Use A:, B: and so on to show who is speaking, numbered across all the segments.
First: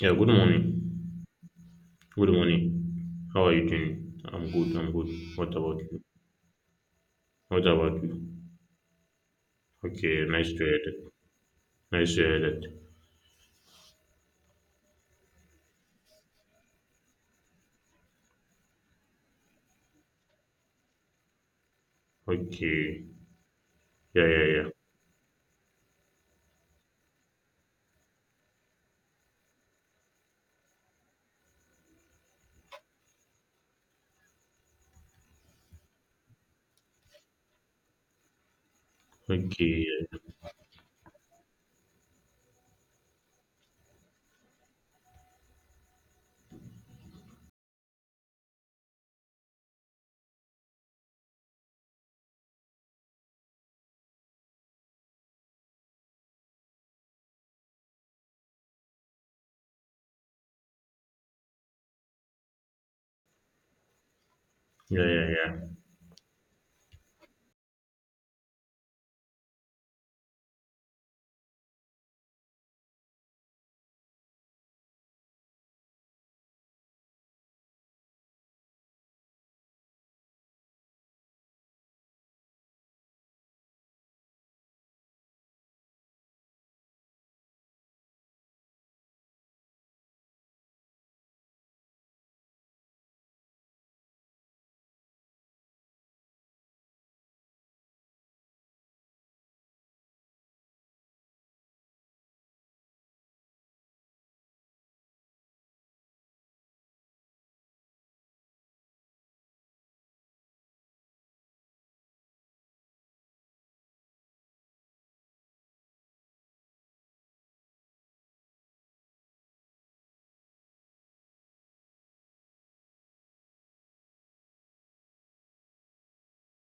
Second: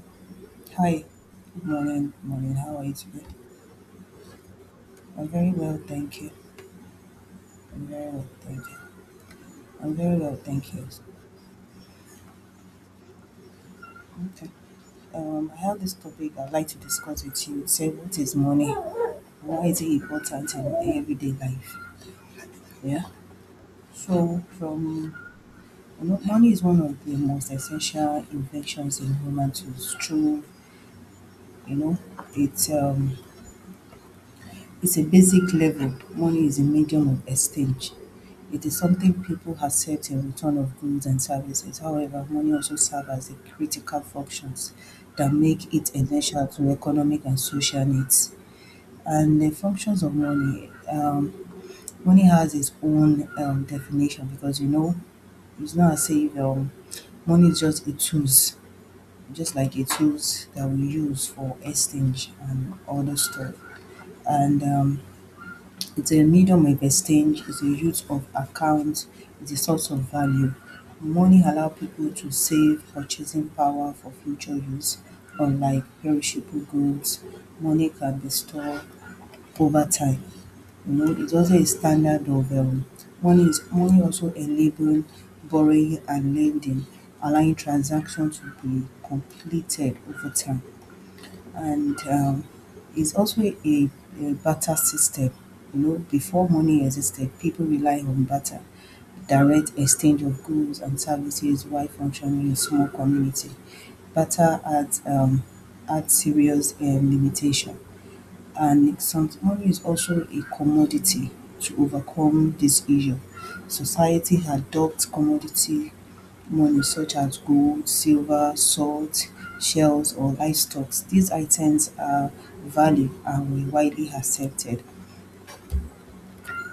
A: Yeah, good
B: Hi,
A: morning.
B: good morning, good
A: Good
B: morning.
A: morning.
B: How are you today?
A: How are you doing? I'm good, I'm good.
B: I'm very
A: What
B: well,
A: about you?
B: thank you.
A: What
B: I'm
A: about
B: very
A: you?
B: well, thank you. I'm very
A: Okay,
B: well,
A: nice to
B: thank
A: hear
B: you.
A: that. Nice to hear that.
B: Okay. I have this topic I'd like to discuss with you. It said, what is money? Why is it important in everyday life? Yeah.
A: Okay. Yeah,
B: So,
A: yeah, yeah.
B: from money is one of the most essential inventions in human tools. True, you know, it's um it's a basic level. Money is a medium of exchange. It is something people
A: Okay.
B: accept in return of goods and services. However, money also serves as a critical functions that make it essential to economic and social needs. And the functions of money, money has its own definition because it's not as if money is just a tools, just like a tools that we use for exchange and other stuff. And
A: Yeah, yeah, yeah.
B: it's a medium of exchange. It's a use of accounts. It's a source of value. Money allow people to save purchasing power for future use. Unlike perishable goods, money can be stored over time. You know, it's also a standard of money also enable borrowing and lending, allowing transactions to be completed over time, and it's also a barter system. You know, before money existed, people rely on barter, direct exchange of goods and services, while functioning in a small community. Barter adds serious limitation, and Lexington is also a commodity. To overcome this issue, society adopts commodity money such as gold, silver, salt, shells or livestock. These items are valued and were widely accepted.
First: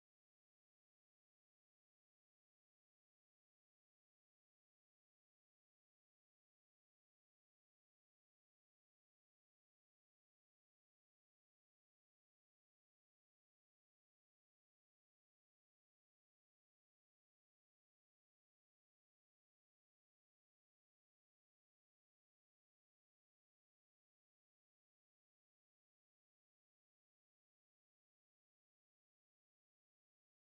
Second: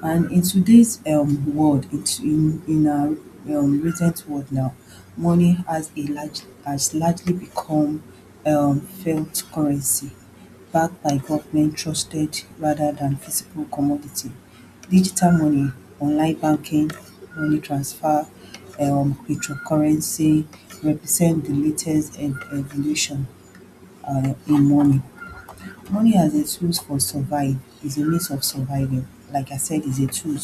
B: And in today's world, it's in our recent world now, money has a large has largely become felt currency, backed by government trusted rather than physical commodity. Digital money, online banking, money transfer, cryptocurrency represent the latest evolution in money. Money as a tool for survive is a means of surviving. Like I said, is a tool,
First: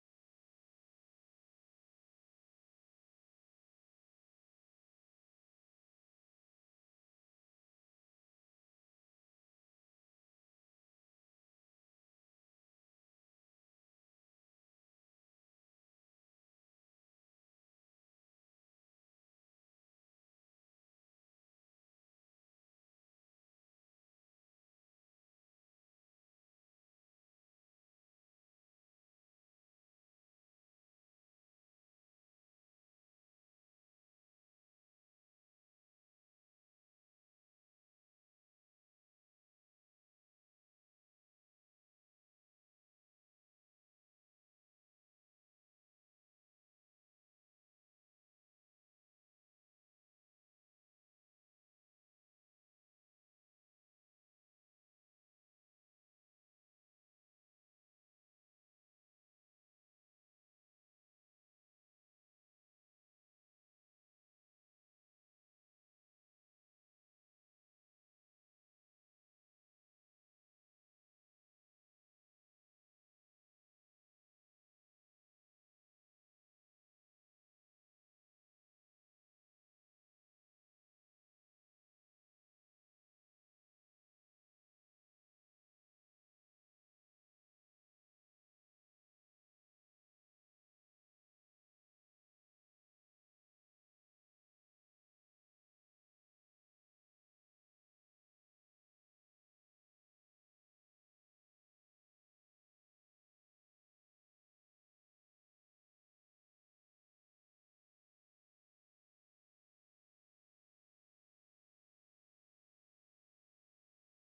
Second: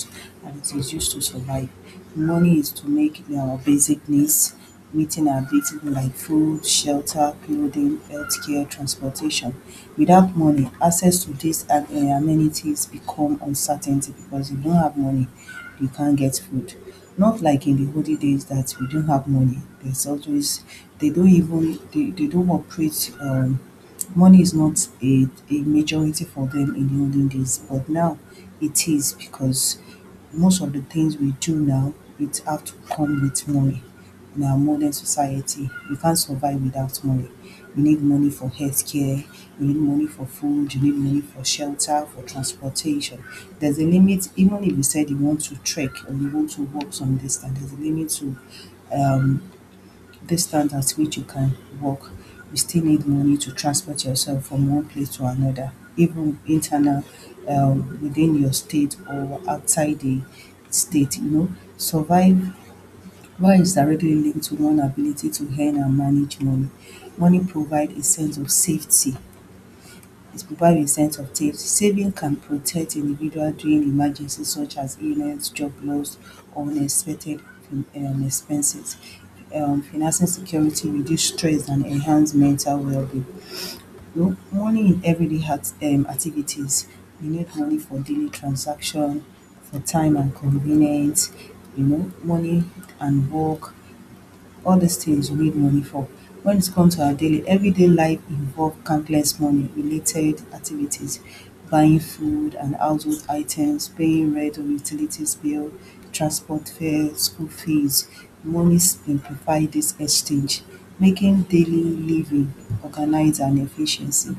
B: and it is used to survive. Money is to make our basic needs, meeting our basic needs like food, shelter, clothing, healthcare, transportation. Without money, access to these amenities become uncertainty. Because you don't have money, you can't get food. Not like in the olden days that we don't have money. There's always, they don't even they don't operate, money is not a majority for them in the olden days, but now it is, because most of the things we do now, it have to come with money. In our modern society, you can't survive without money. You need money for healthcare, you need money for food, you need money for shelter, for transportation. There's a limit, even if you said you want to trek or you want to walk some distance, there's a limit to um, distance at which you can walk. You still need money to transport yourself from one place to another, even internal within your state or outside the state, you know. Survive. Why is directly linked to one ability to earn and manage money. Money provides a sense of safety. It provides a sense of safety. Saving can protect individuals during emergencies such as illness, job loss, or unexpected expenses. Financing security reduce stress and enhance mental well-being. Money in everyday activities. We need money for daily transaction, for time and convenience, money and work, all these things we need money for. When it comes to our daily, everyday life involve countless money related activities: buying food and household items, paying rent or utilities bill, transport fare, school fees. Money simplify this exchange, making daily living organized and efficiency.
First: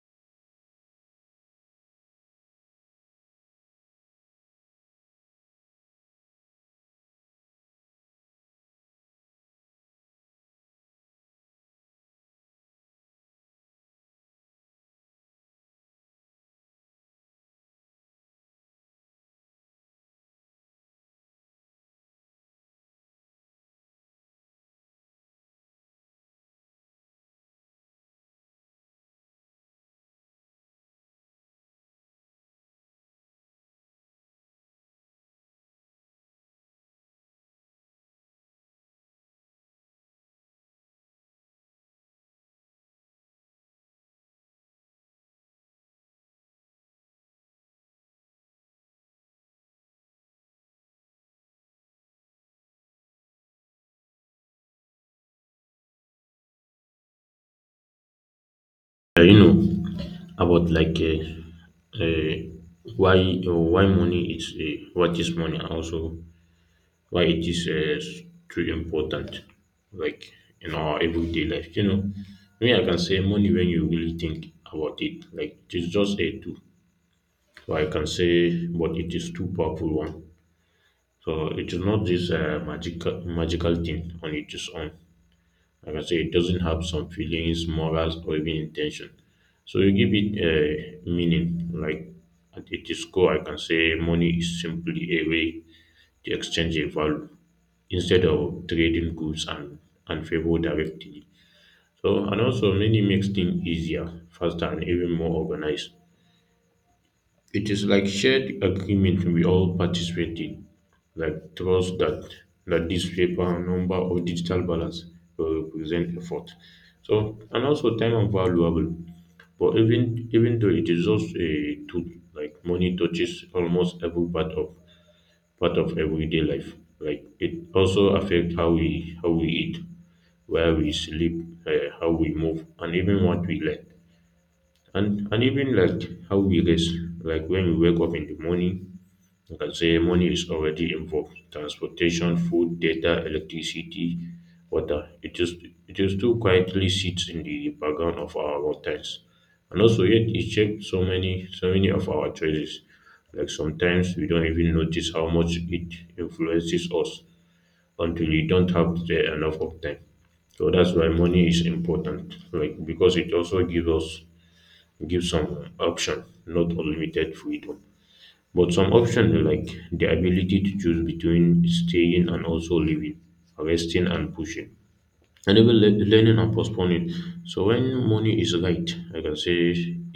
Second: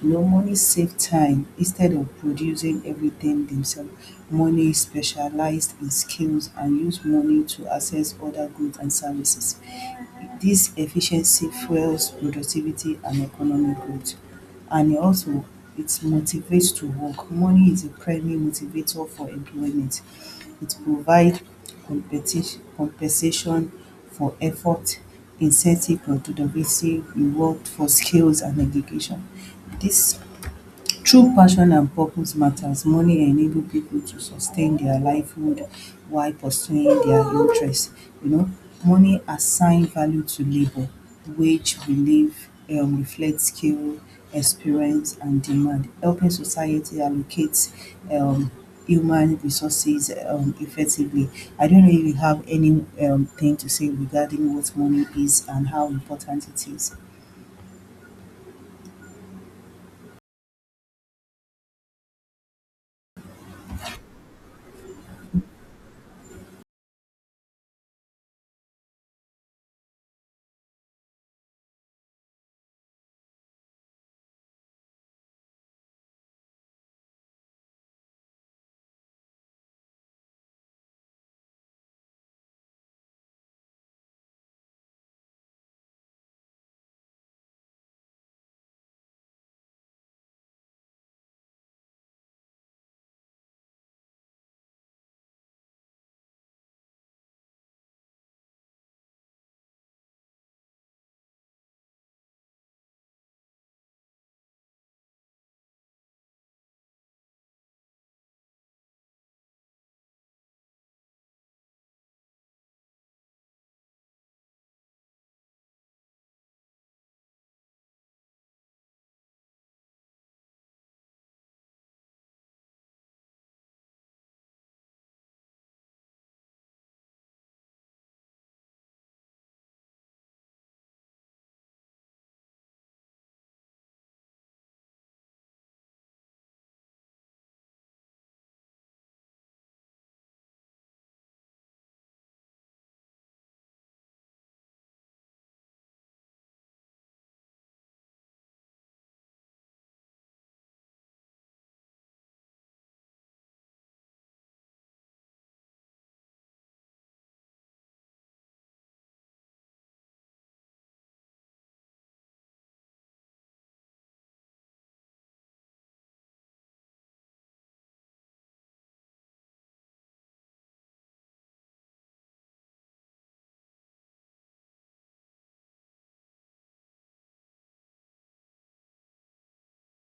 B: You know, money save time instead of producing everything themselves. Money is specialized in skills and use money to access other goods and services. This efficiency fuels productivity and economic growth. And it motivates to work. Money is a primary motivator for employment. It provides compensation for effort, incentive and innovative reward for skills and education. This True passion and purpose matters, money enable people to sustain their livelihood while pursuing their interests. You know, money assign value to labor, wage relief reflect skill, experience, and demand, helping society allocate um, human resources effectively. I don't know if you have any thing to say regarding what money is and how important it is.
A: Yeah, you know about like why money is what is money and also why it is too important like in our everyday life. You know, me I can say money when you really think about it. Like it's just a tool. So I can say, but it is too powerful one. So it is not this magical thing on its own. Like I say, it doesn't have some feelings, morals, or even intention. So you give it a meaning. Like at its core, I can say money is simply a way to exchange a value instead of trading goods and favor directly. So, and also many makes things easier, faster, and even more organized. It is like shared agreement we all participate in, like trust that this paper number or digital balance will represent effort. So and also time and valuable. But even though it is just a tool, like money touches almost every part of everyday life. Like it also affects how we eat, where we sleep, how we move, and even what we learn and even like how we rest, like when we wake up in the morning, you can say money is already involved, transportation, food, data, electricity, water. It just too quietly sits in the background of our routines, and also yet it shapes so many of our choices. Like sometimes we don't even notice how much it influences us until we don't have the enough of time. So that's why money is important, like because it also gives us, give some option, not unlimited freedom, but some option, like the ability to choose between staying and also leaving, resting and pushing, and even learning and postponing. So when money is right, I can say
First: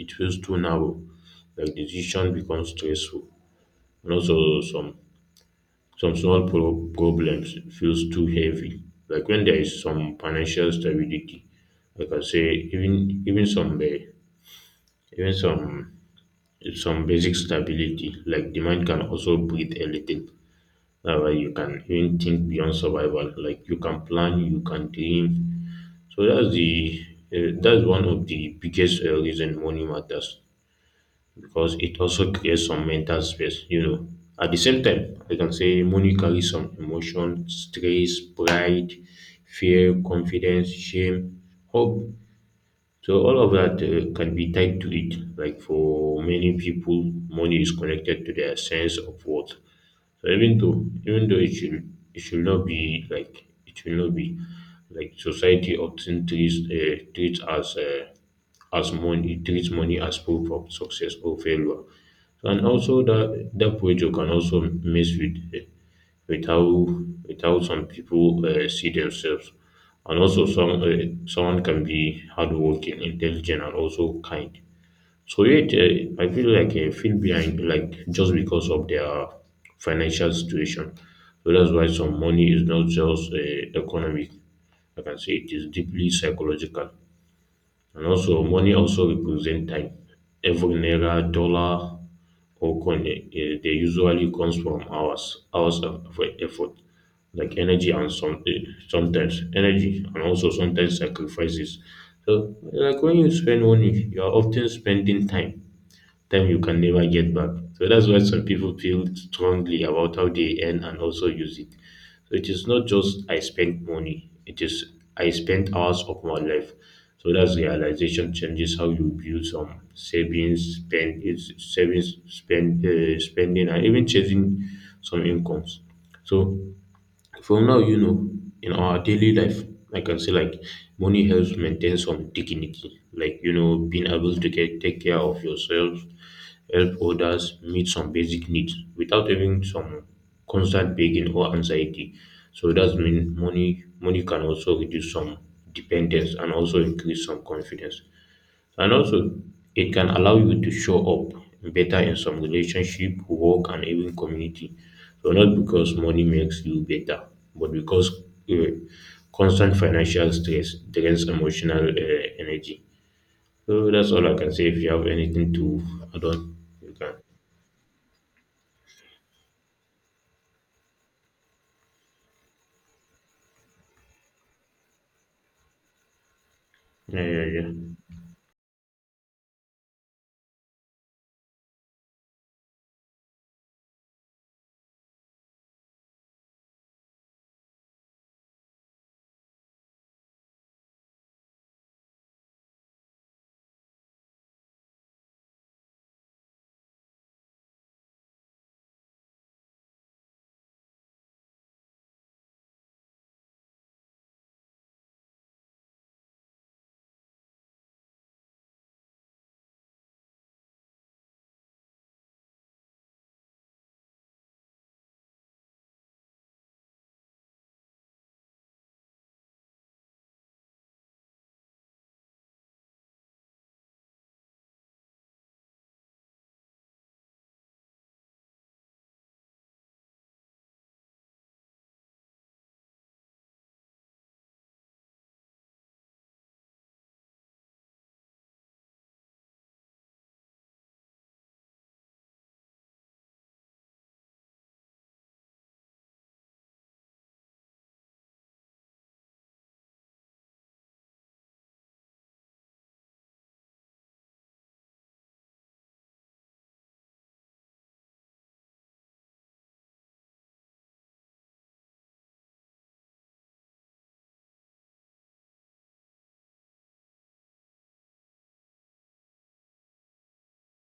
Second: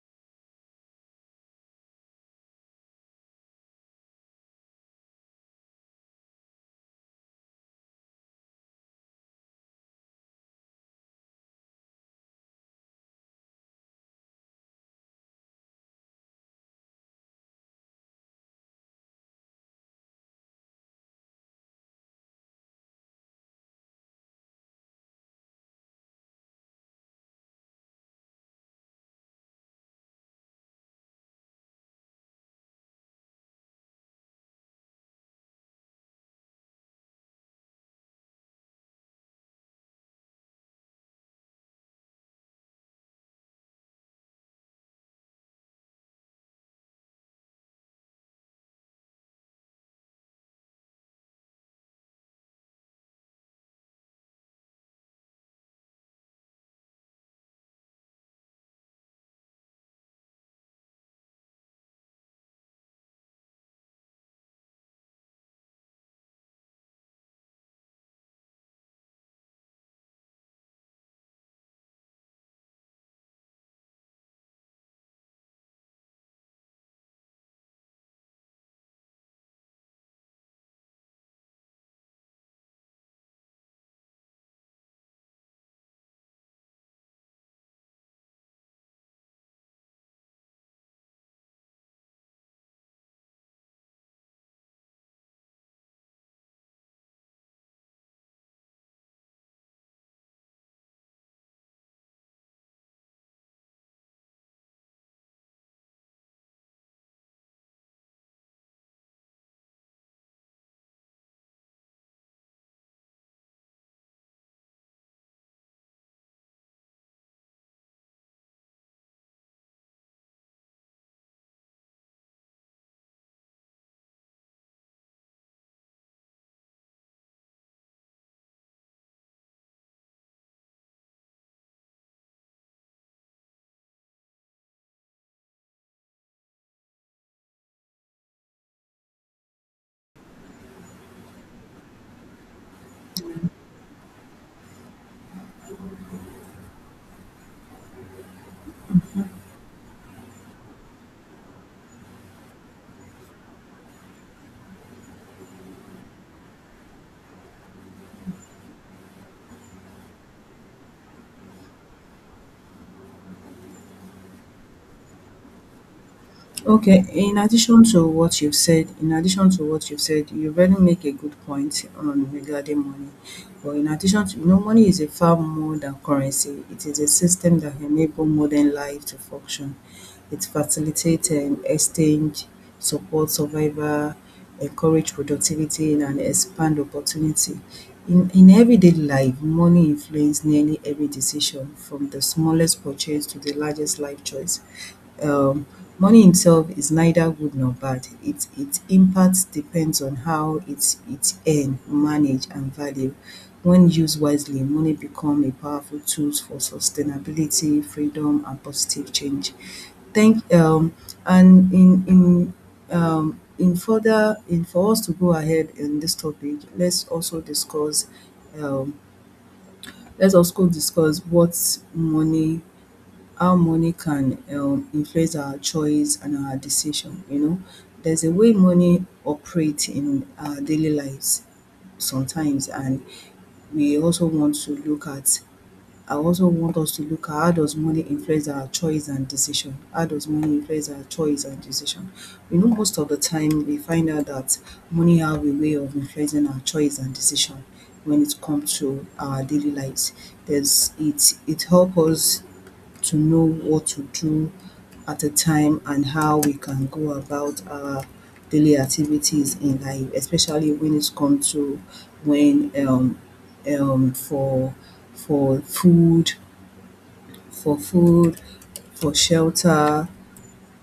A: it feels too narrow. Like decision becomes stressful, and also some small problems feels too heavy. Like when there is some financial stability, I can say even even some basic stability, like the mind can also breathe a little. That way you can even think beyond survival, like you can plan, you can dream. So that's the, that's one of the biggest reason money matters, because it also creates some mental space, you know. At the same time, I can say money carries some emotion, stress, pride, fear, confidence, shame, hope. So all of that can be tied to it. Like for many people, money is connected to their sense of worth. So even though it should not be like it should not be like, society often treats treats as money it treats money as proof of success or failure. So, and also that pressure can also mess with with how with how some people see themselves. And also some, someone can be hardworking, intelligent, and also kind, so yet, I feel like I feel behind, like just because of their financial situation. So that's why some money is not just economic. I can say it is deeply psychological, and also money also represents time. Every naira, dollar, or coin, they usually comes from hours, hours of effort, like energy and some sometimes energy and also sometimes sacrifices. So, like when you spend money, you are often spending time you can never get back. So that's why some people feel strongly about how they earn and also use it. So it is not just I spent money, it is I spent hours of my life. So that's realization changes how you view some savings, spend is savings, spend spending, and even chasing some incomes. So from now, you know, in our daily life, I can say like money helps maintain some dignity, like you know, being able to get, take care of yourself, help others, meet some basic needs without having some constant begging or anxiety. So that's mean money can also reduce some dependence and also increase some confidence. And also, it can allow you to show up better in some relationship, work, and even community. So, not because money makes you better, but because uh, constant financial stress drains emotional energy. So, that's all I can say. If you have anything to add on, you
B: Okay,
A: can.
B: in addition to what you've said, you really make a good point on regarding money. But in addition, money is a far more than currency. It is a
A: Yeah, yeah,
B: system
A: yeah.
B: that enable modern life to function. It facilitates exchange, support survival, encourage productivity and expand opportunity. In everyday life, money influences nearly every decision, from the smallest purchase to the largest life choice. um Money itself is neither good nor bad. Its impact depends on how it earn, manage and value. When used wisely, money become a powerful tools for sustainability, freedom and positive change. Thank and in further in for us to go ahead in this topic, let's also discuss um what money how money can influence our choice and our decision. You know, there's a way money operates in our daily lives sometimes, and we also want to look at. I also want us to look at, how does money influence our choice and decision? How does money influence our choice and decision? You know, most of the time we find out that money have a way of influencing our choice and decision when it comes to our daily lives. There's it it helps us to know what to do at a time, and how we can go about our daily activities in life, especially when it comes to, when um, for for food, for food, for shelter,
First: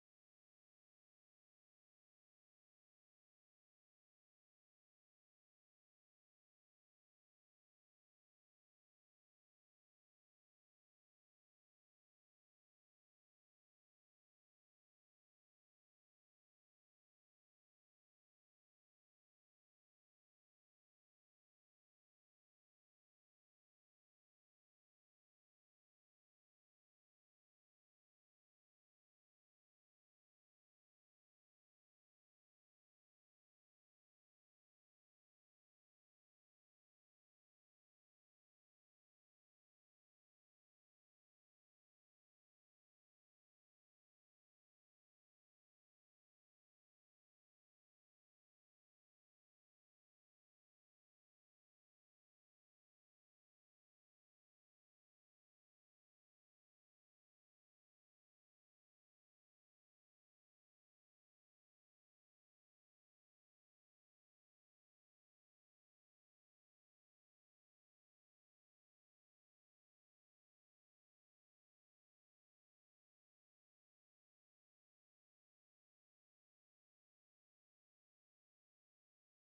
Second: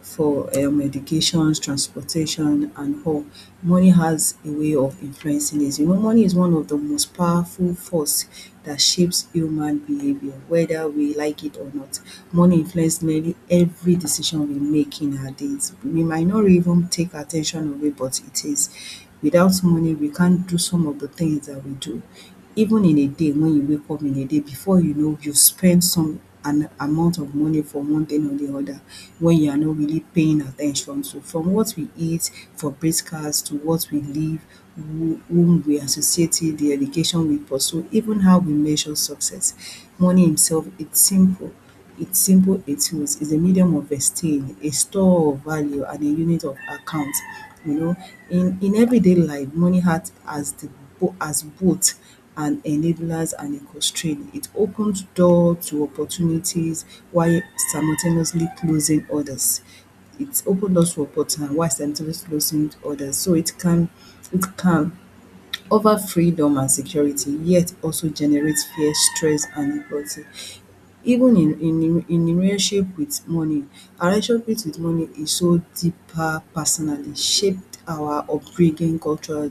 B: for education, transportation and all. Money has a way of influencing this. You know, money is one of the most powerful force that shapes human behaviour, whether we like it or not. Money influence nearly every decision we make in our days. We might not even take at ten tion of it, but it is. Without money, we can't do some of the things that we do. Even in a day, when you wake up in a day, before you know, you've spent some an amount of money for one thing or the other, when you are not really paying attention. So from what we eat for breakfast, to what we live, whom we associate with, the education we pursue, even how we measure success. Money himself, it's simple, its symbol (80) is a medium of exchange, a store of value and a unit of account, you know. In everyday life, money acts as both an enablers and a constraint. It opens door to opportunities while simultaneously closing others. It opens doors to opportunities while simultaneously closing others. So it can offer freedom and security, yet also generates fear, stress and inequality. Even in relationship with money. Our relationship with money is so deeper personally, shaped our upbringing, culture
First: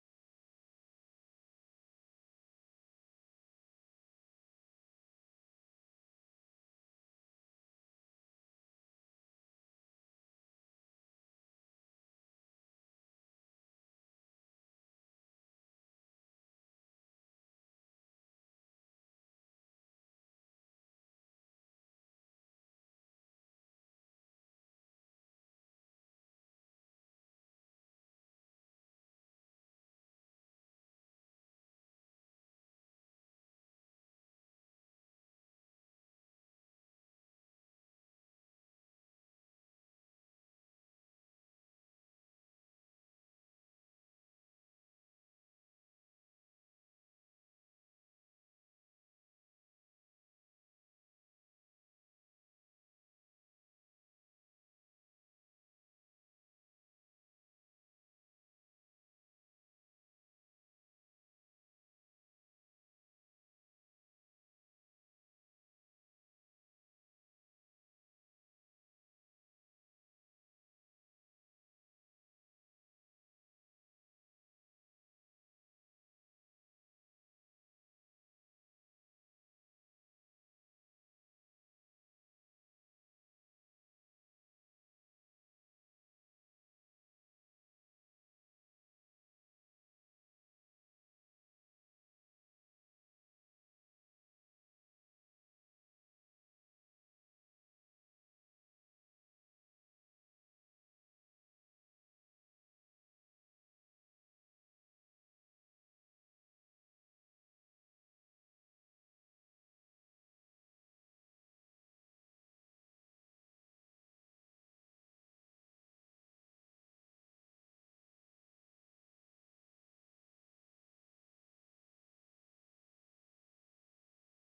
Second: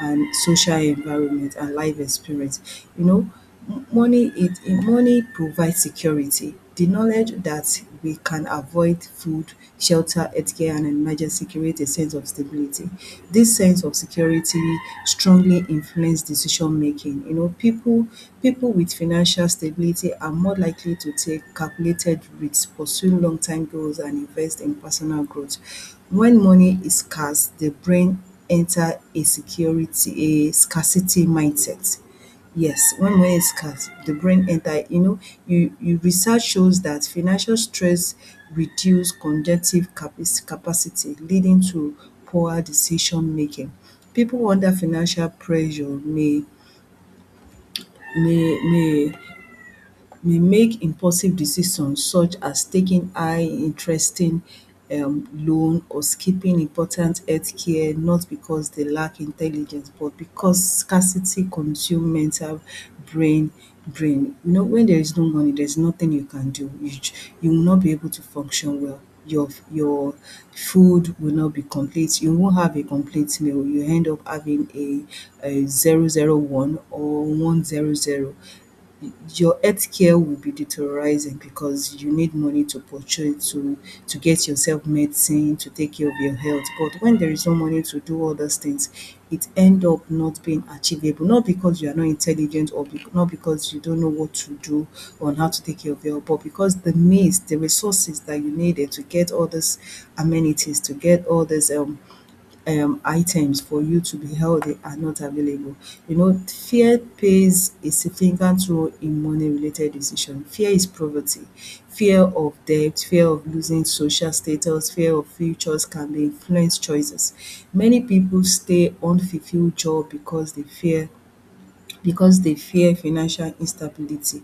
B: and social environment and life experience. You know, money provides security. The knowledge that we can avoid food, shelter, healthcare and emergency creates a sense of stability. This sense of security strongly influence decision making. You know, people with financial stability are more likely to take calculated risks, pursue long term goals and invest in personal growth. When money is scarce, the brain enter a scarcity mindset. Yes, when money is scarce, the brain enter. You know, you research shows that financial stress reduce conjunctive capacity, leading to poor decision making. People under financial pressure may may may make impulsive decisions, such as taking high interesting loan or skipping important healthcare, not because they lack intelligence, but because scarcity consume mental brain brain. You know, when there is no money, there is nothing you can do. You you will not be able to function well. Your food will not be complete. You won't have a complete meal. You end up having a 0 0 1 or 1 0 0. Your healthcare will be deteriorizing, because you need money to purchase, to get yourself medicine, to take care of your health. But when there is no money to do all those things, it end up not being achievable. Not because you are not intelligent, or be not because you don't know what to do on how to take care of your health, but because the means, the resources that you needed to get all these amenities, to get all these items for you to be healthy, are not available. You know, fear plays a significant role in money related decision. Fear is poverty, fear of debt, fear of losing social status, fear of futures can be influence choices. Many people stay unfulfilled job because they fear financial instability.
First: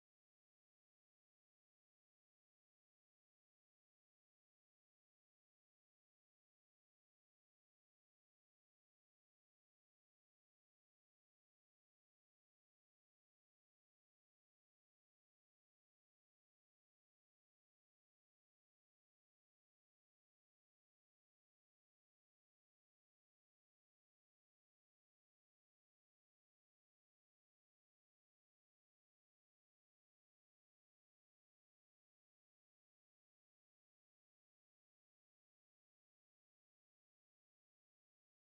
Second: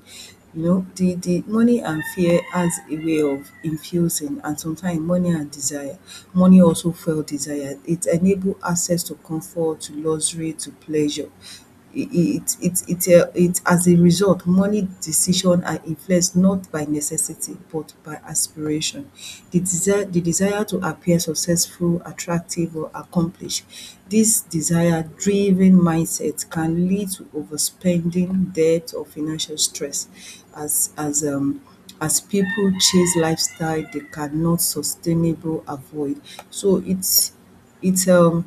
B: You know, the money and fear has a way of infusing and sometimes money and desire. Money also fuel desire. It enable access to comfort, to luxury, to pleasure. It as a result money decision are influenced not by necessity but shaped by aspiration. The desire to appear successful, attractive or accomplished. This desire driven mindset can lead to overspending, debt or financial stress as as um as people chase lifestyle they cannot sustainable avoid. So it's it's um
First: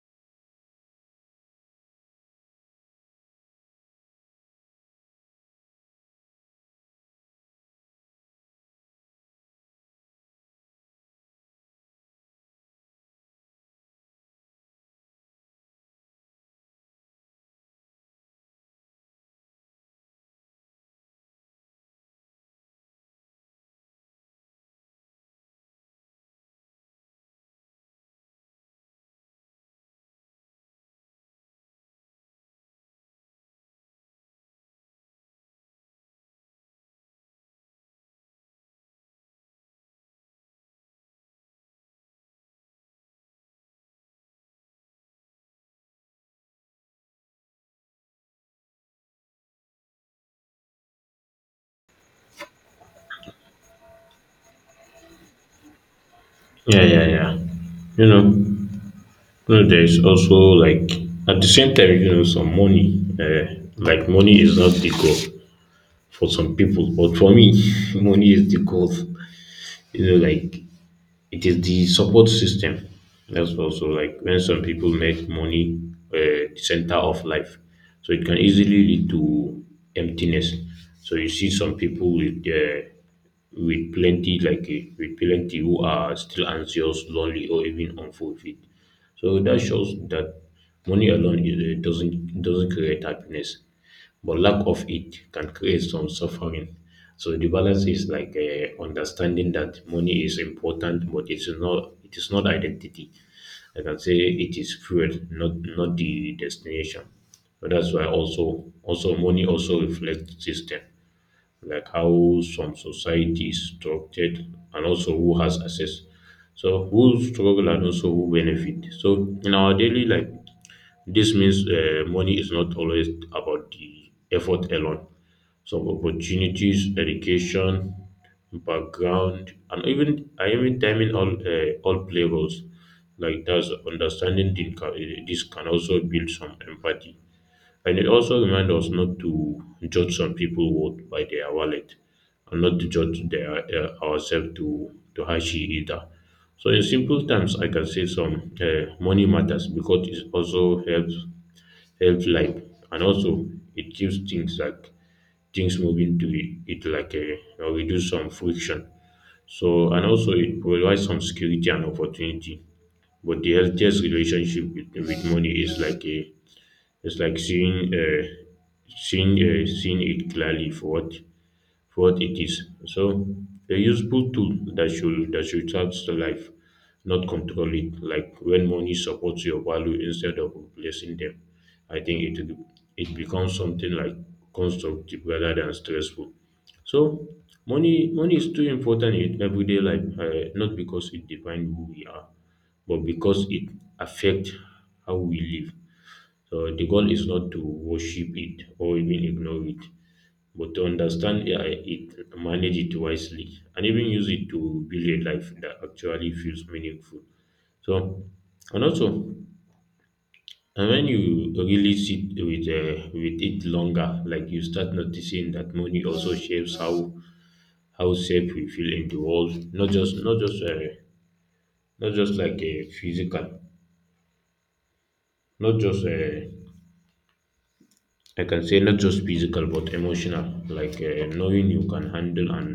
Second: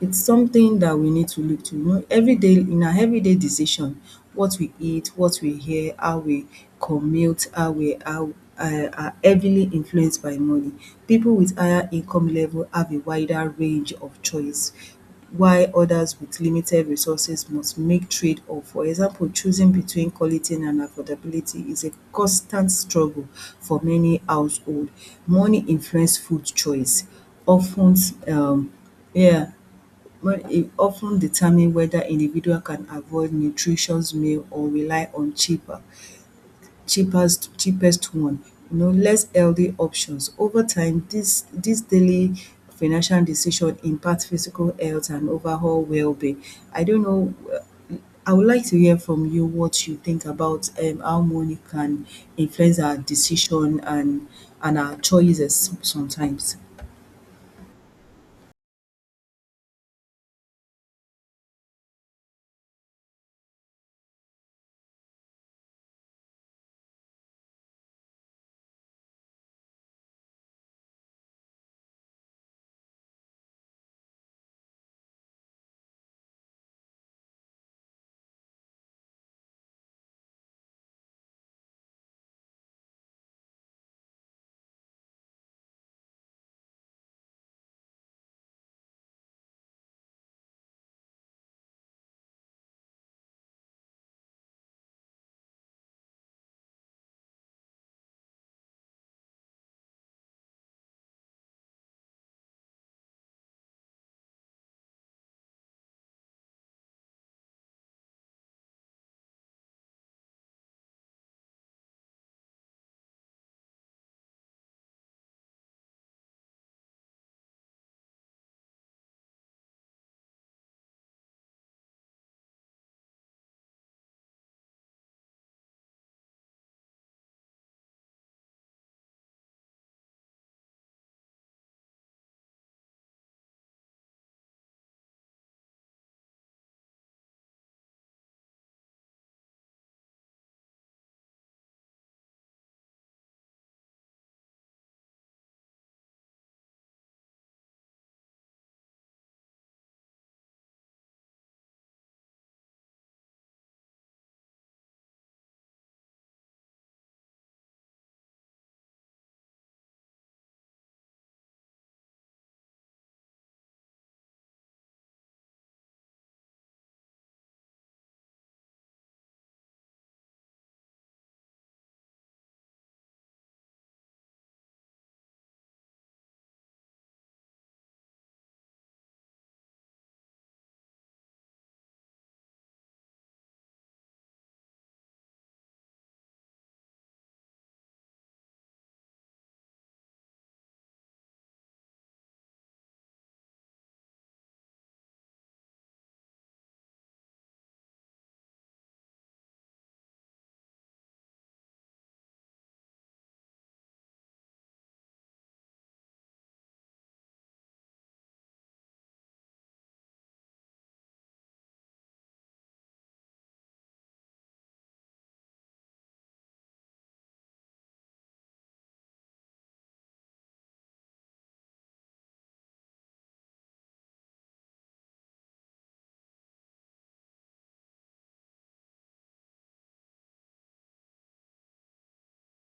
B: it's something that we need to look to. You know, everyday in our everyday decision, what we eat, what we hear, how we commute, how are heavily influenced by money. People with higher income level have a wider range of choice while others with limited resources must make trade-off. For example, choosing between quality and affordability is a constant struggle for many household. Money influence food choice. Often, um yeah but it often determine whether individual can avoid nutritious meal or rely on cheaper cheapest cheapest one, you know, less healthy options. Over time this daily financial decision impact physical health and overall well being. I don't know. I would like to hear from you what you think about how money can influence our decision and our choices sometimes.
A: Yeah, yeah, yeah. You know, there's also like, at the same time, you know, some money, like, money is not the goal for some people. But for me, money is the goal. You know, like it is the support system. That's also like when some people make money center of life, so it can easily lead to emptiness. So you see some people with plenty like with plenty who are still anxious, lonely, or even unfulfilled. So that shows that money alone is, doesn't create happiness, but lack of it can create some suffering. So the balance is like, understanding that money is important, but it is not identity. Like I can say it is fuel, not the destination. So that's why also money also reflects system, like how some society is structured, and also who has access, so who struggle and also who benefit. So in our daily life, this means, money is not always about the effort alone. Some opportunities, education, background, and even timing, all play roles. Like that's understanding the, this can also build some empathy, and it also reminds us not to judge some people worth by their wallet, and not to judge their, ourselves to too harshly either. So, in simple terms, I can say some, money matters because it also helps, helps life, and also it keeps things like things moving to it, it like a or reduce some friction. So, and also it provides some security and opportunity. But the healthiest relationship with money is like a, it's like seeing seeing it clearly for what it is. So a useful tool that should help the life, not control it. Like when money supports your value instead of replacing them, I think it, it becomes something like constructive rather than stressful. So money is too important in everyday life, not because it defines who we are, but because it affects how we live. So the goal is not to worship it or even ignore it, but to understand, it, manage it wisely, and even use it to build a life that actually feels meaningful. So, and also, and when you really sit with, with it longer, like you start noticing that money also shapes how safe we feel in the world, not just not just like a physical, not just, I can say not just physical but emotional, like, knowing you can handle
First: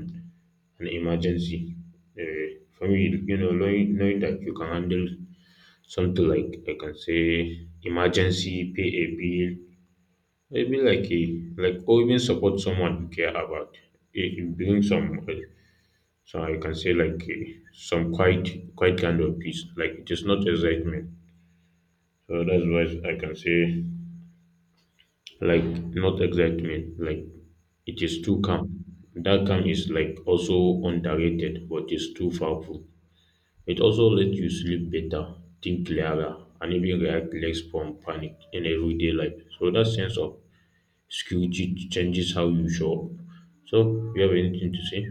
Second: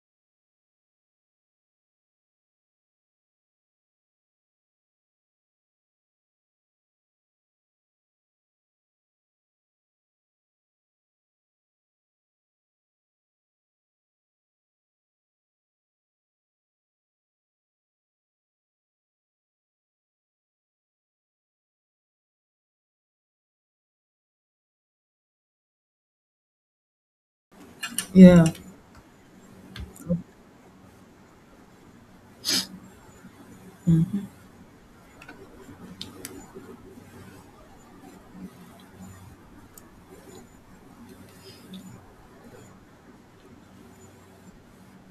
A: an emergency. Uh, for me, you know, knowing that you can handle something like, I can say, emergency, pay a bill, maybe like a like or even support someone you care about. It brings some, so I can say like, some quiet quiet kind of peace. Like it is not excitement. So that's why I can say like not excitement, like it is too
B: Yeah.
A: calm. That calm is like also underrated, but it's too powerful. It also lets you sleep better, think clearer, and even react less from panic in everyday life. So that sense of security changes how you show up. So you have anything to say?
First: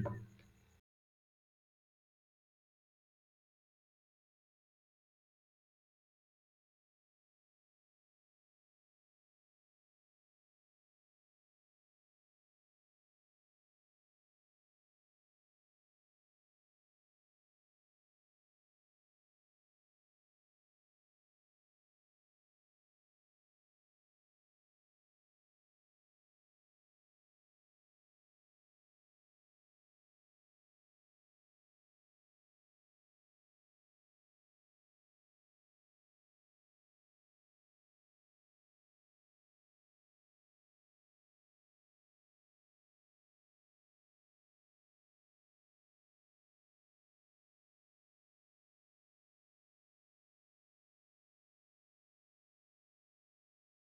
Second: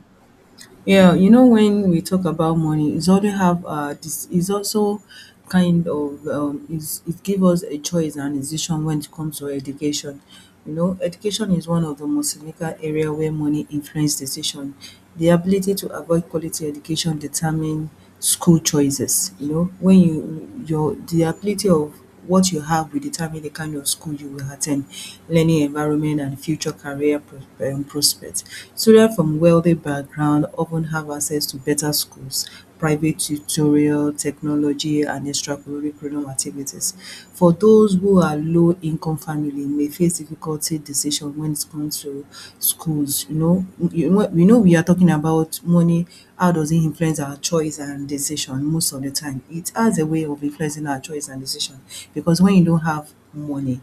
B: Yeah, you know, when we talk about money, it's also have this is also kind of, is it give us a choice and decision when it comes to education. You know, education is one of the most significant area where money influence decision. The ability to avoid quality education determine school choices. You know, when you your the ability of what you have will determine the kind of school you will attend, learning environment and future career prospects. Students from wealthy background often have access to better schools, private tutorial, technology and extracurricular activities. For those who are low income family may face difficulty decision when it comes to schools, you know we are talking about money, how does it influence our choice and decision most of the time. It has a way of influencing our choice and decision because when you don't have money,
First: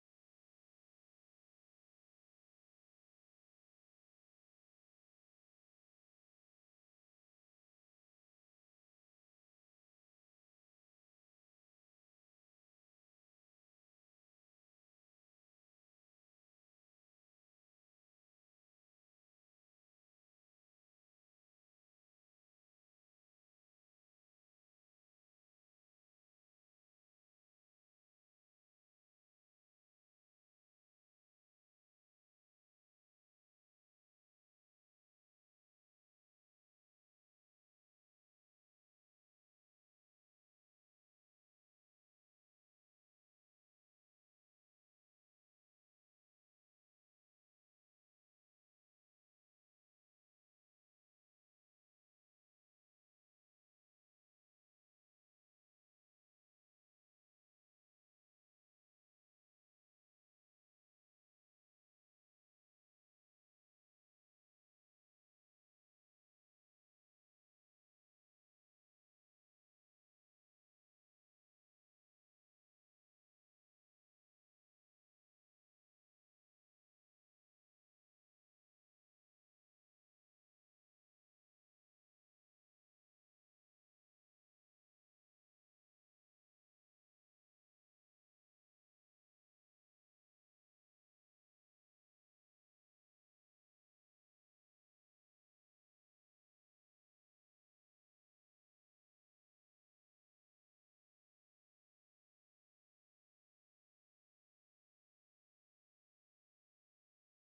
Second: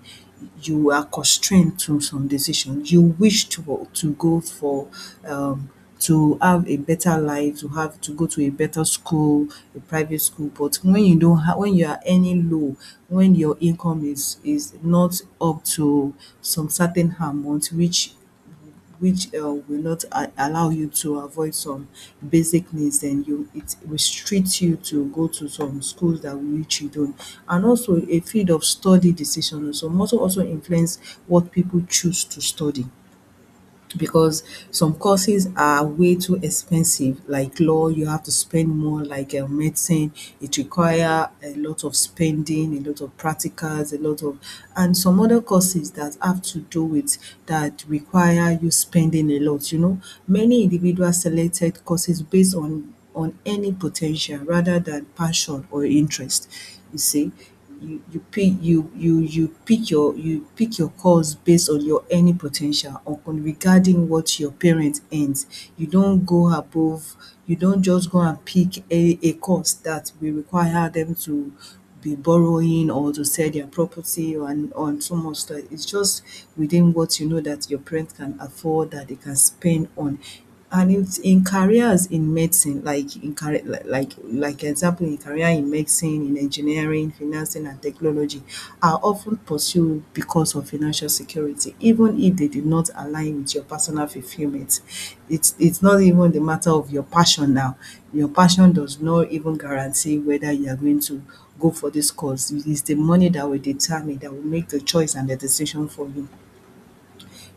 B: you are constrained to some decision. You wish to go for um to have a better life, to have to go to a better school, a private school, but when you don't have, when you are earning low, when your income is not up to some certain amount which will not allow you to avoid some basic needs, then you it restricts you to go to some schools that will which you don't. And also a field of study decision also must also influence what people choose to study, because some courses are way too expensive, like law you have to spend more, like medicine, it require a lot of spending, a lot of practicals, a lot of, and some other courses that have to do with that require you spending a lot, you know, many individuals selected courses based on any potential rather than passion or interest. You see, you pick you you you pick your course based on your earning potential ten tial or con- regarding what your parents earns. You don't go above, you don't just go and pick a course that will require them to be borrowing or to sell their property or and on so much, like it's just within what you know that your parents can afford, that they can spend on. And it's in careers in medicine, like in career, like example in career in medicine, in engineering, financing and technology are often pursued because of financial security, even if they did not align with your personal fulfillment. It's not even the matter of your passion now. Your passion does not even guarantee whether you are going to go for this course. It is the money that will determine, that will make the choice and the decision for you.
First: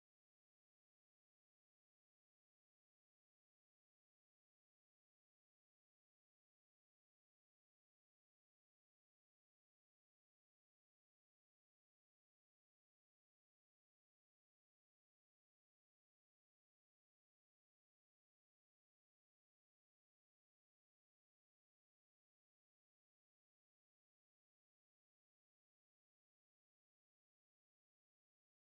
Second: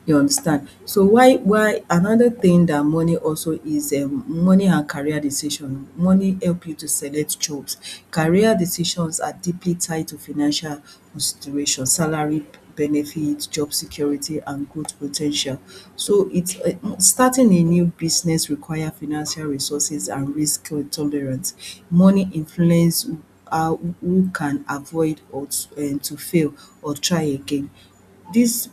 B: You understand? So why another thing that money also is, money and career decision. Money help you to select jobs. Career decisions are deeply tied to financial consideration, salary benefit, job security and growth potential. So it's, starting a new business require financial resources and risk tolerance. Money influence how who can avoid or to fail or try again dis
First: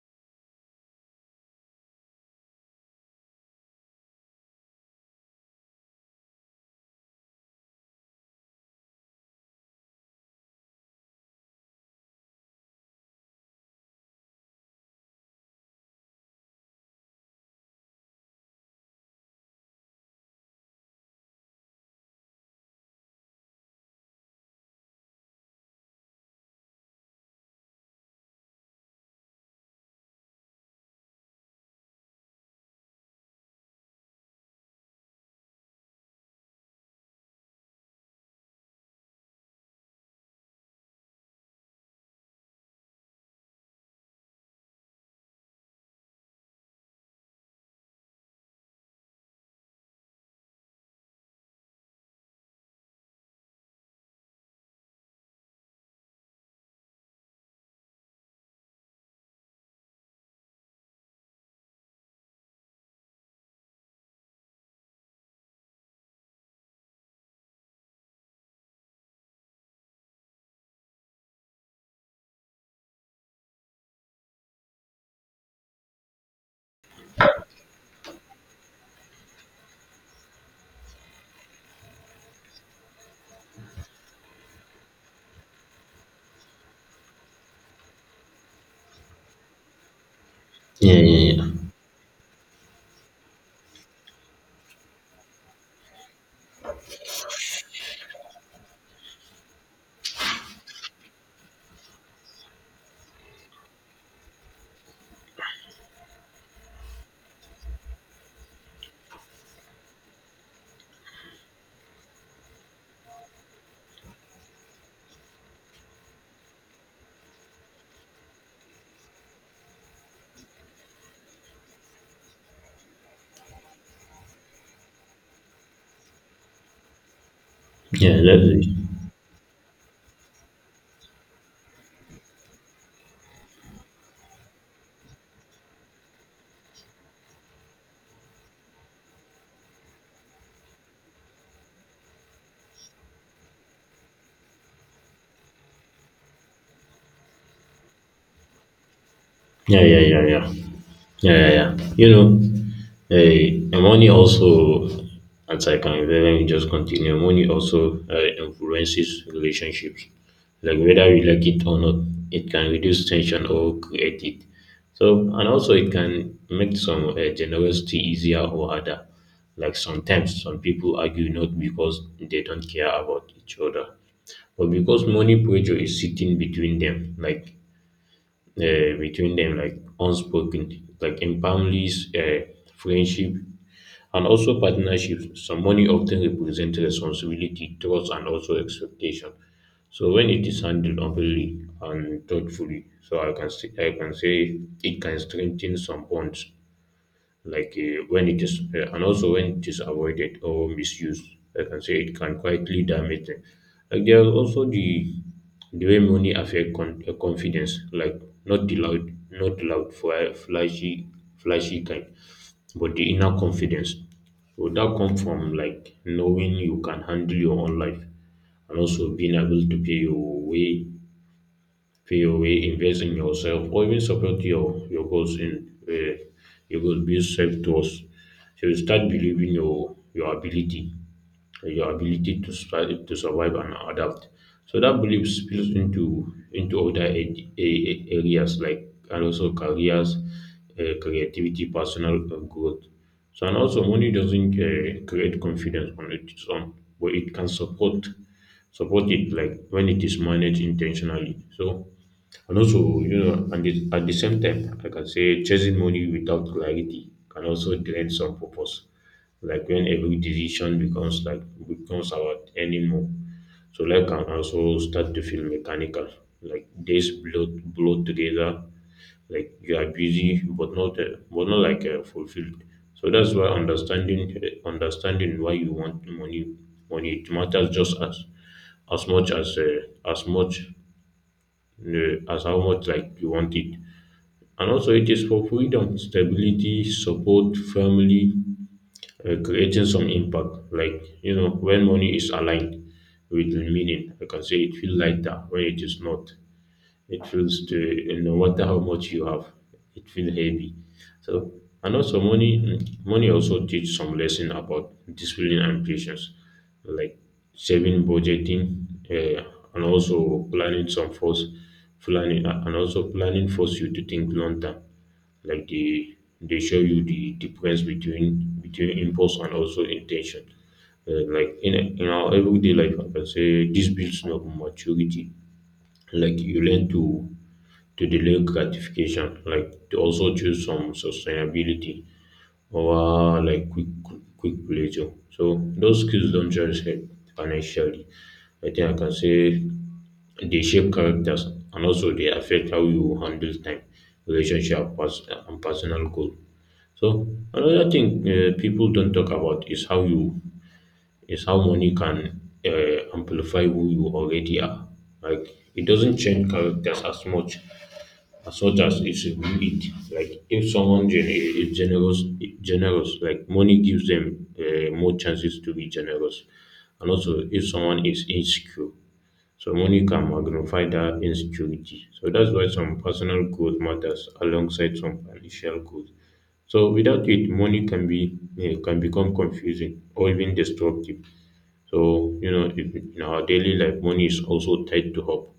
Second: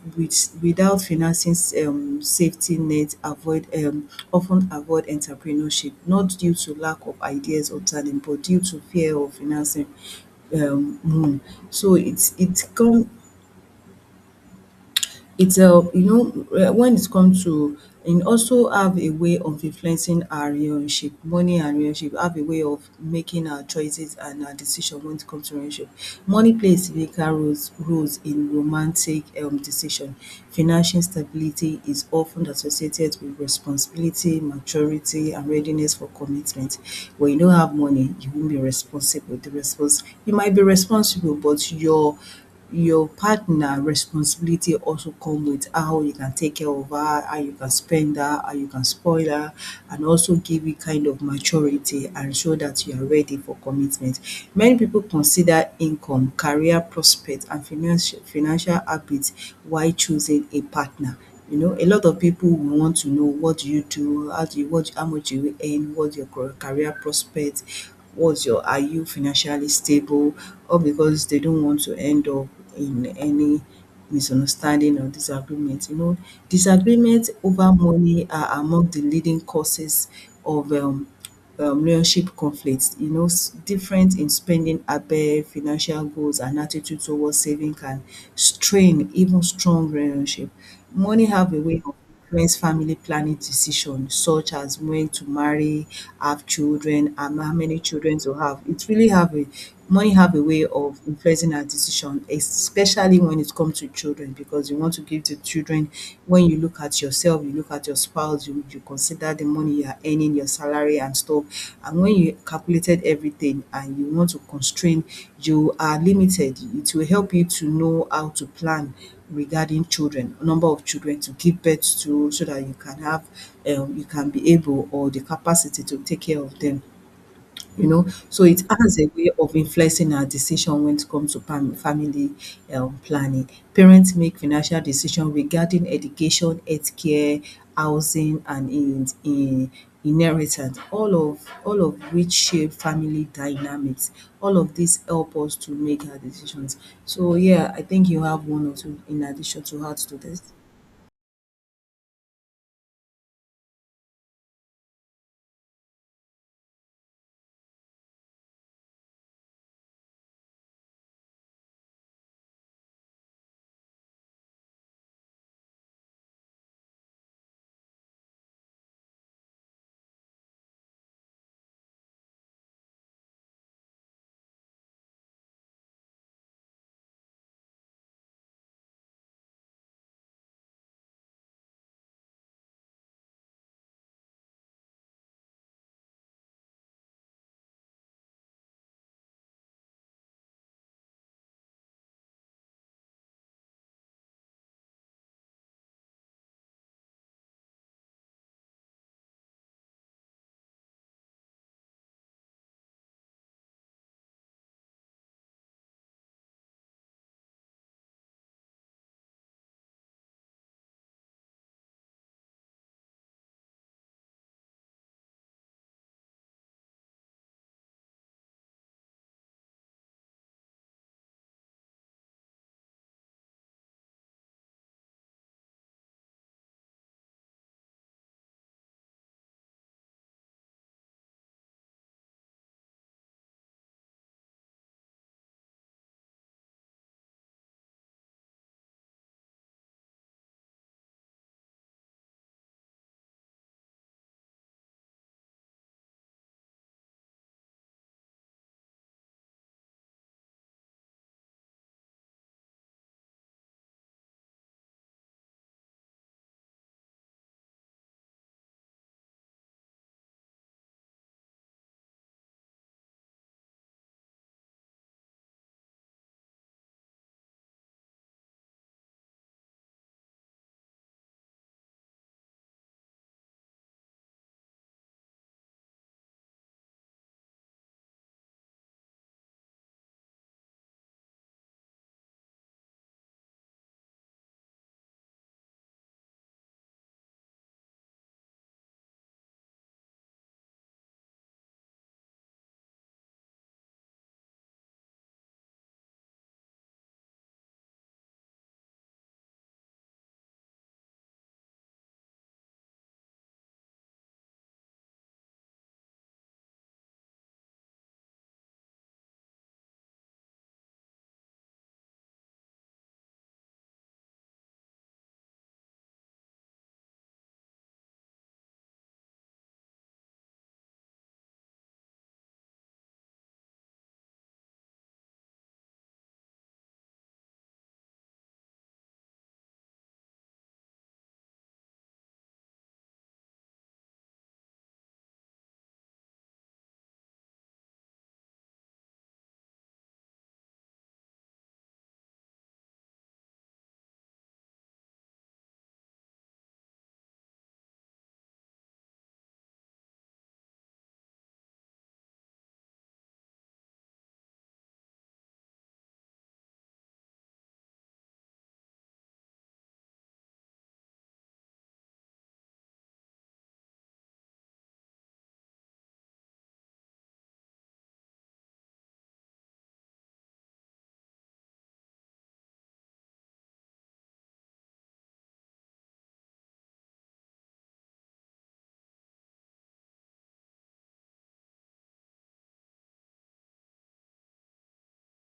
B: without financing, safety net, avoid, of avoid entrepreneurship not due to lack of ideas or talent but due to fear of financing. Um um so it's it come it's a You know, when it comes to, and also have a way of influencing our relationship, money and relationship have a way of making our choices and our decision when it comes to relationship. Money plays significant roles in romantic decision. Financial stability is often associated with responsibility, maturity and readiness for commitment. When you don't have money, you won't be responsible. The respons You might be responsible, but your partner responsibility also come with how you can take care of her, how you can spend her, how you can spoil her, and also give you kind of maturity and show that you are ready for commitment. Many people consider income, career prospect and financial habits while choosing a partner. You know, a lot of people will want to know what do you do, how do you, what how much do you earn, what's your career prospect, what's your, are you financially stable, all because they don't want to end up in any misunderstanding or disagreement. You know, disagreements over money are among the leading causes of, relationship conflicts. You know, different in spending habit, financial goals, and attitude towards saving can strain even strong relationship.
A: Yeah,
B: Money
A: yeah, yeah.
B: have a way of influence family planning decisions, such as when to marry, have children, and how many children to have. It really have a, money have a way of influencing our decision, especially when it comes to children, because you want to give to children, when you look at yourself, you look at your spouse, you consider the money you are earning, your salary and stuff. And when you calculated everything and you want to constrain, you are limited. It will help you to know how to plan regarding children, number of children to give birth to, so that you can have, you can be able or the capacity to take care of them, you know.
A: Yeah,
B: So
A: that's
B: it
A: it.
B: has a way of influencing our decision when it comes to family, planning. Parents make financial decisions regarding education, healthcare, housing, and in inheritance. All of which shape family dynamics. All of this help us to make our decisions. So yeah, I think you have one or two in addition
A: Yeah,
B: to add
A: yeah,
B: to
A: yeah,
B: this.
A: yeah, yeah, yeah, yeah. You know, money also, as I can, let me just continue. Money also, influences relationships, like whether we like it or not. It can reduce tension or create it. So, and also it can make some, generosity easier or harder. Like sometimes some people argue not because they don't care about each other, but because money pressure is sitting between them, like, like unspoken, like in families, friendship, and also partnerships. Some money often represents responsibility, trust, and also expectation. So when it is handled openly and thoughtfully, so I can say it can strengthen some bonds like when it is avoided or misused, I can say it can quietly damage them. Like there are also the way money affect confidence, like not the loud flashy kind, but the inner confidence. So that come from like knowing you can handle your own life, and also being able to pay your way, feel wey invest in yourself or even support your goals build self trust. So you start believing your ability, your ability to survive and adapt. So that belief spills into other areas like, and also careers, creativity, personal growth. So and also money doesn't create confidence on its own, but it can support it like when it is managed intentionally. So and also, you know, and at the same time, I can say chasing money without clarity can also drain some purpose. Like when every decision becomes about earning more. So life can also start to feel mechanical. Like days blow together. Like you are busy, but not fulfilled. So that's why understanding why you want money it matters just as much as how much like you want it. And also, it is for freedom, stability, support, family, creating some impact. Like you know, when money is aligned with the meaning, I can say it feels lighter. When it is not, it feels to, no matter how much you have, it feels heavy. So and also money also teach some lesson about discipline and patience, like saving, budgeting, uh, and also planning some force planning and also planning force you to think long term. Like they show you the difference between impulse and also intention. Like in our everyday life, I can say this builds no maturity. Like you learn to delay gratification, like to also choose some sustainability over quick pleasure. So those skills don't just help financially, I think, I can say they shape characters, and also they affect how you handle time, relationship pers- and personal goal. So another thing, people don't talk about is how money can amplify who you already are. Like it doesn't change characters as much as it's should it. Like if someone generous, like money gives them more chances to be generous. And also if someone is insecure, so money can magnify that insecurity. So that's why some personal growth matters alongside some financial growth. So without it, money can can become confusing or even destructive. So, you know, in our daily life, money is also tied to hope,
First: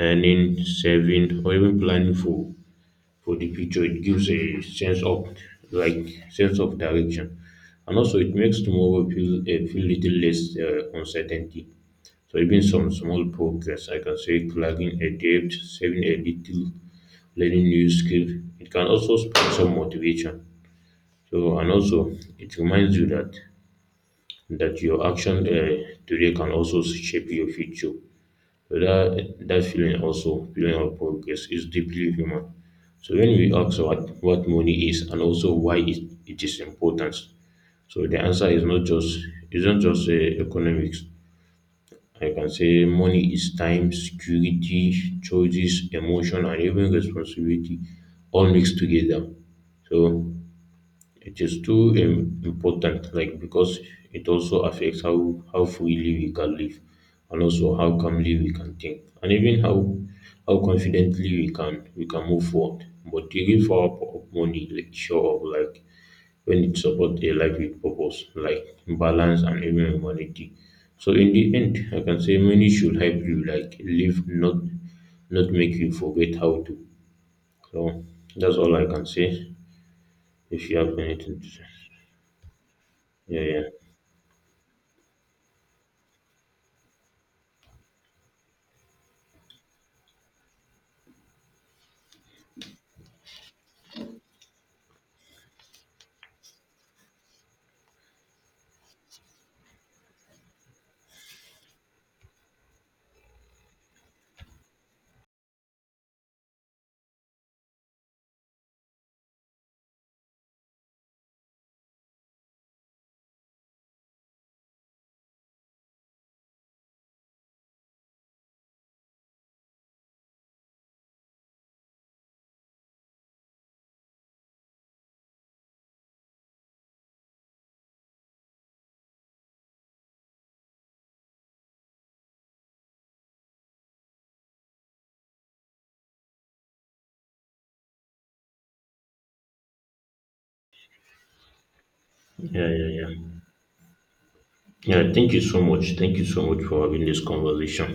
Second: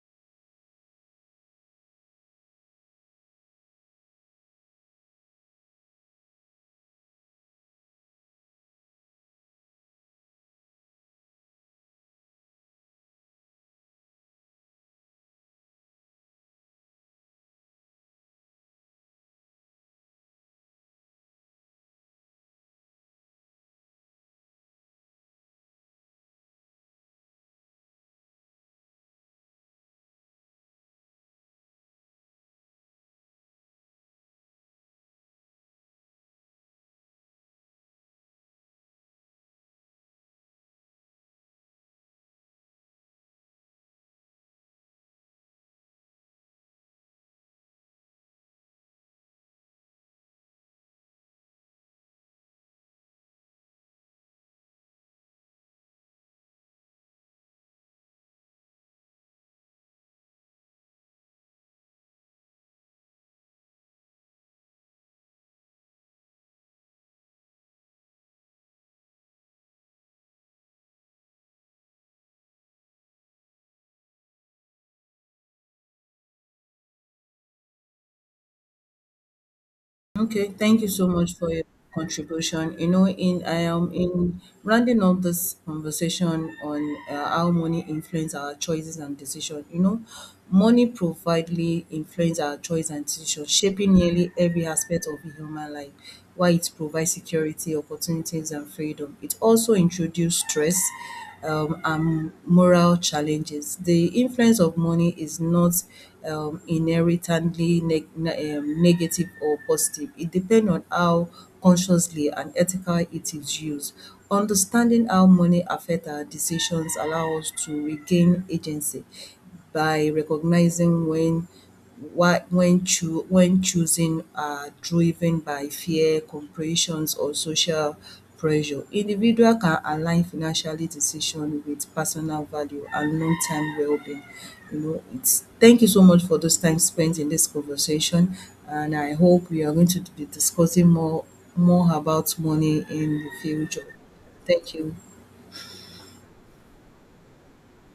A: earning, saving, or even planning for the future. It gives a sense of, like, sense of direction, and also it makes tomorrow feel little less uncertainty. So even some small progress, I can say clearing a debt, saving a little, learning new skill, it can also spark some motivation. So and also it reminds you that your action today can also shape your future. So that feeling, also feeling of progress is deeply human. So when we ask what money is and also it is important, so the answer is not just isn't just economics. I can say money is time, security, choices, emotion, and even responsibility all mixed together. So it is too important, like because it also affects how freely we can live, and also how calmly we can think, and even how confidently we can move forward. But the real power of money like show up like when it supports a life with purpose, like balance and even humanity. So in the end, I can say money should help you like live, not make you forget how to. So that's all I can say.
B: Okay,
A: If you
B: thank you
A: have
B: so much
A: anything to
B: for your
A: say,
B: contribution. You know,
A: yeah,
B: in I
A: yeah.
B: am in rounding up this conversation on how money influence our choices and decision. You know, money profoundly influence our choice and decision, shaping nearly every aspect of human life. While it provides security, opportunities, and freedom, it also introduces stress and moral challenges. The influence of money is not inherently negative or positive. It depends on how consciously and ethically it is used. Understanding how money affects our decisions allows us to regain agency by recognizing when when choosing are driven by fear, comparisons or social pressure. Individual can align financial decision with personal value and long term well being. You know, it's, thank you so much for those time spent in this conversation and I hope we are going to be discussing more about
A: Yeah,
B: money
A: yeah, yeah.
B: in the future. Thank you.
A: Yeah, thank you so much. Thank you so much for having this conversation.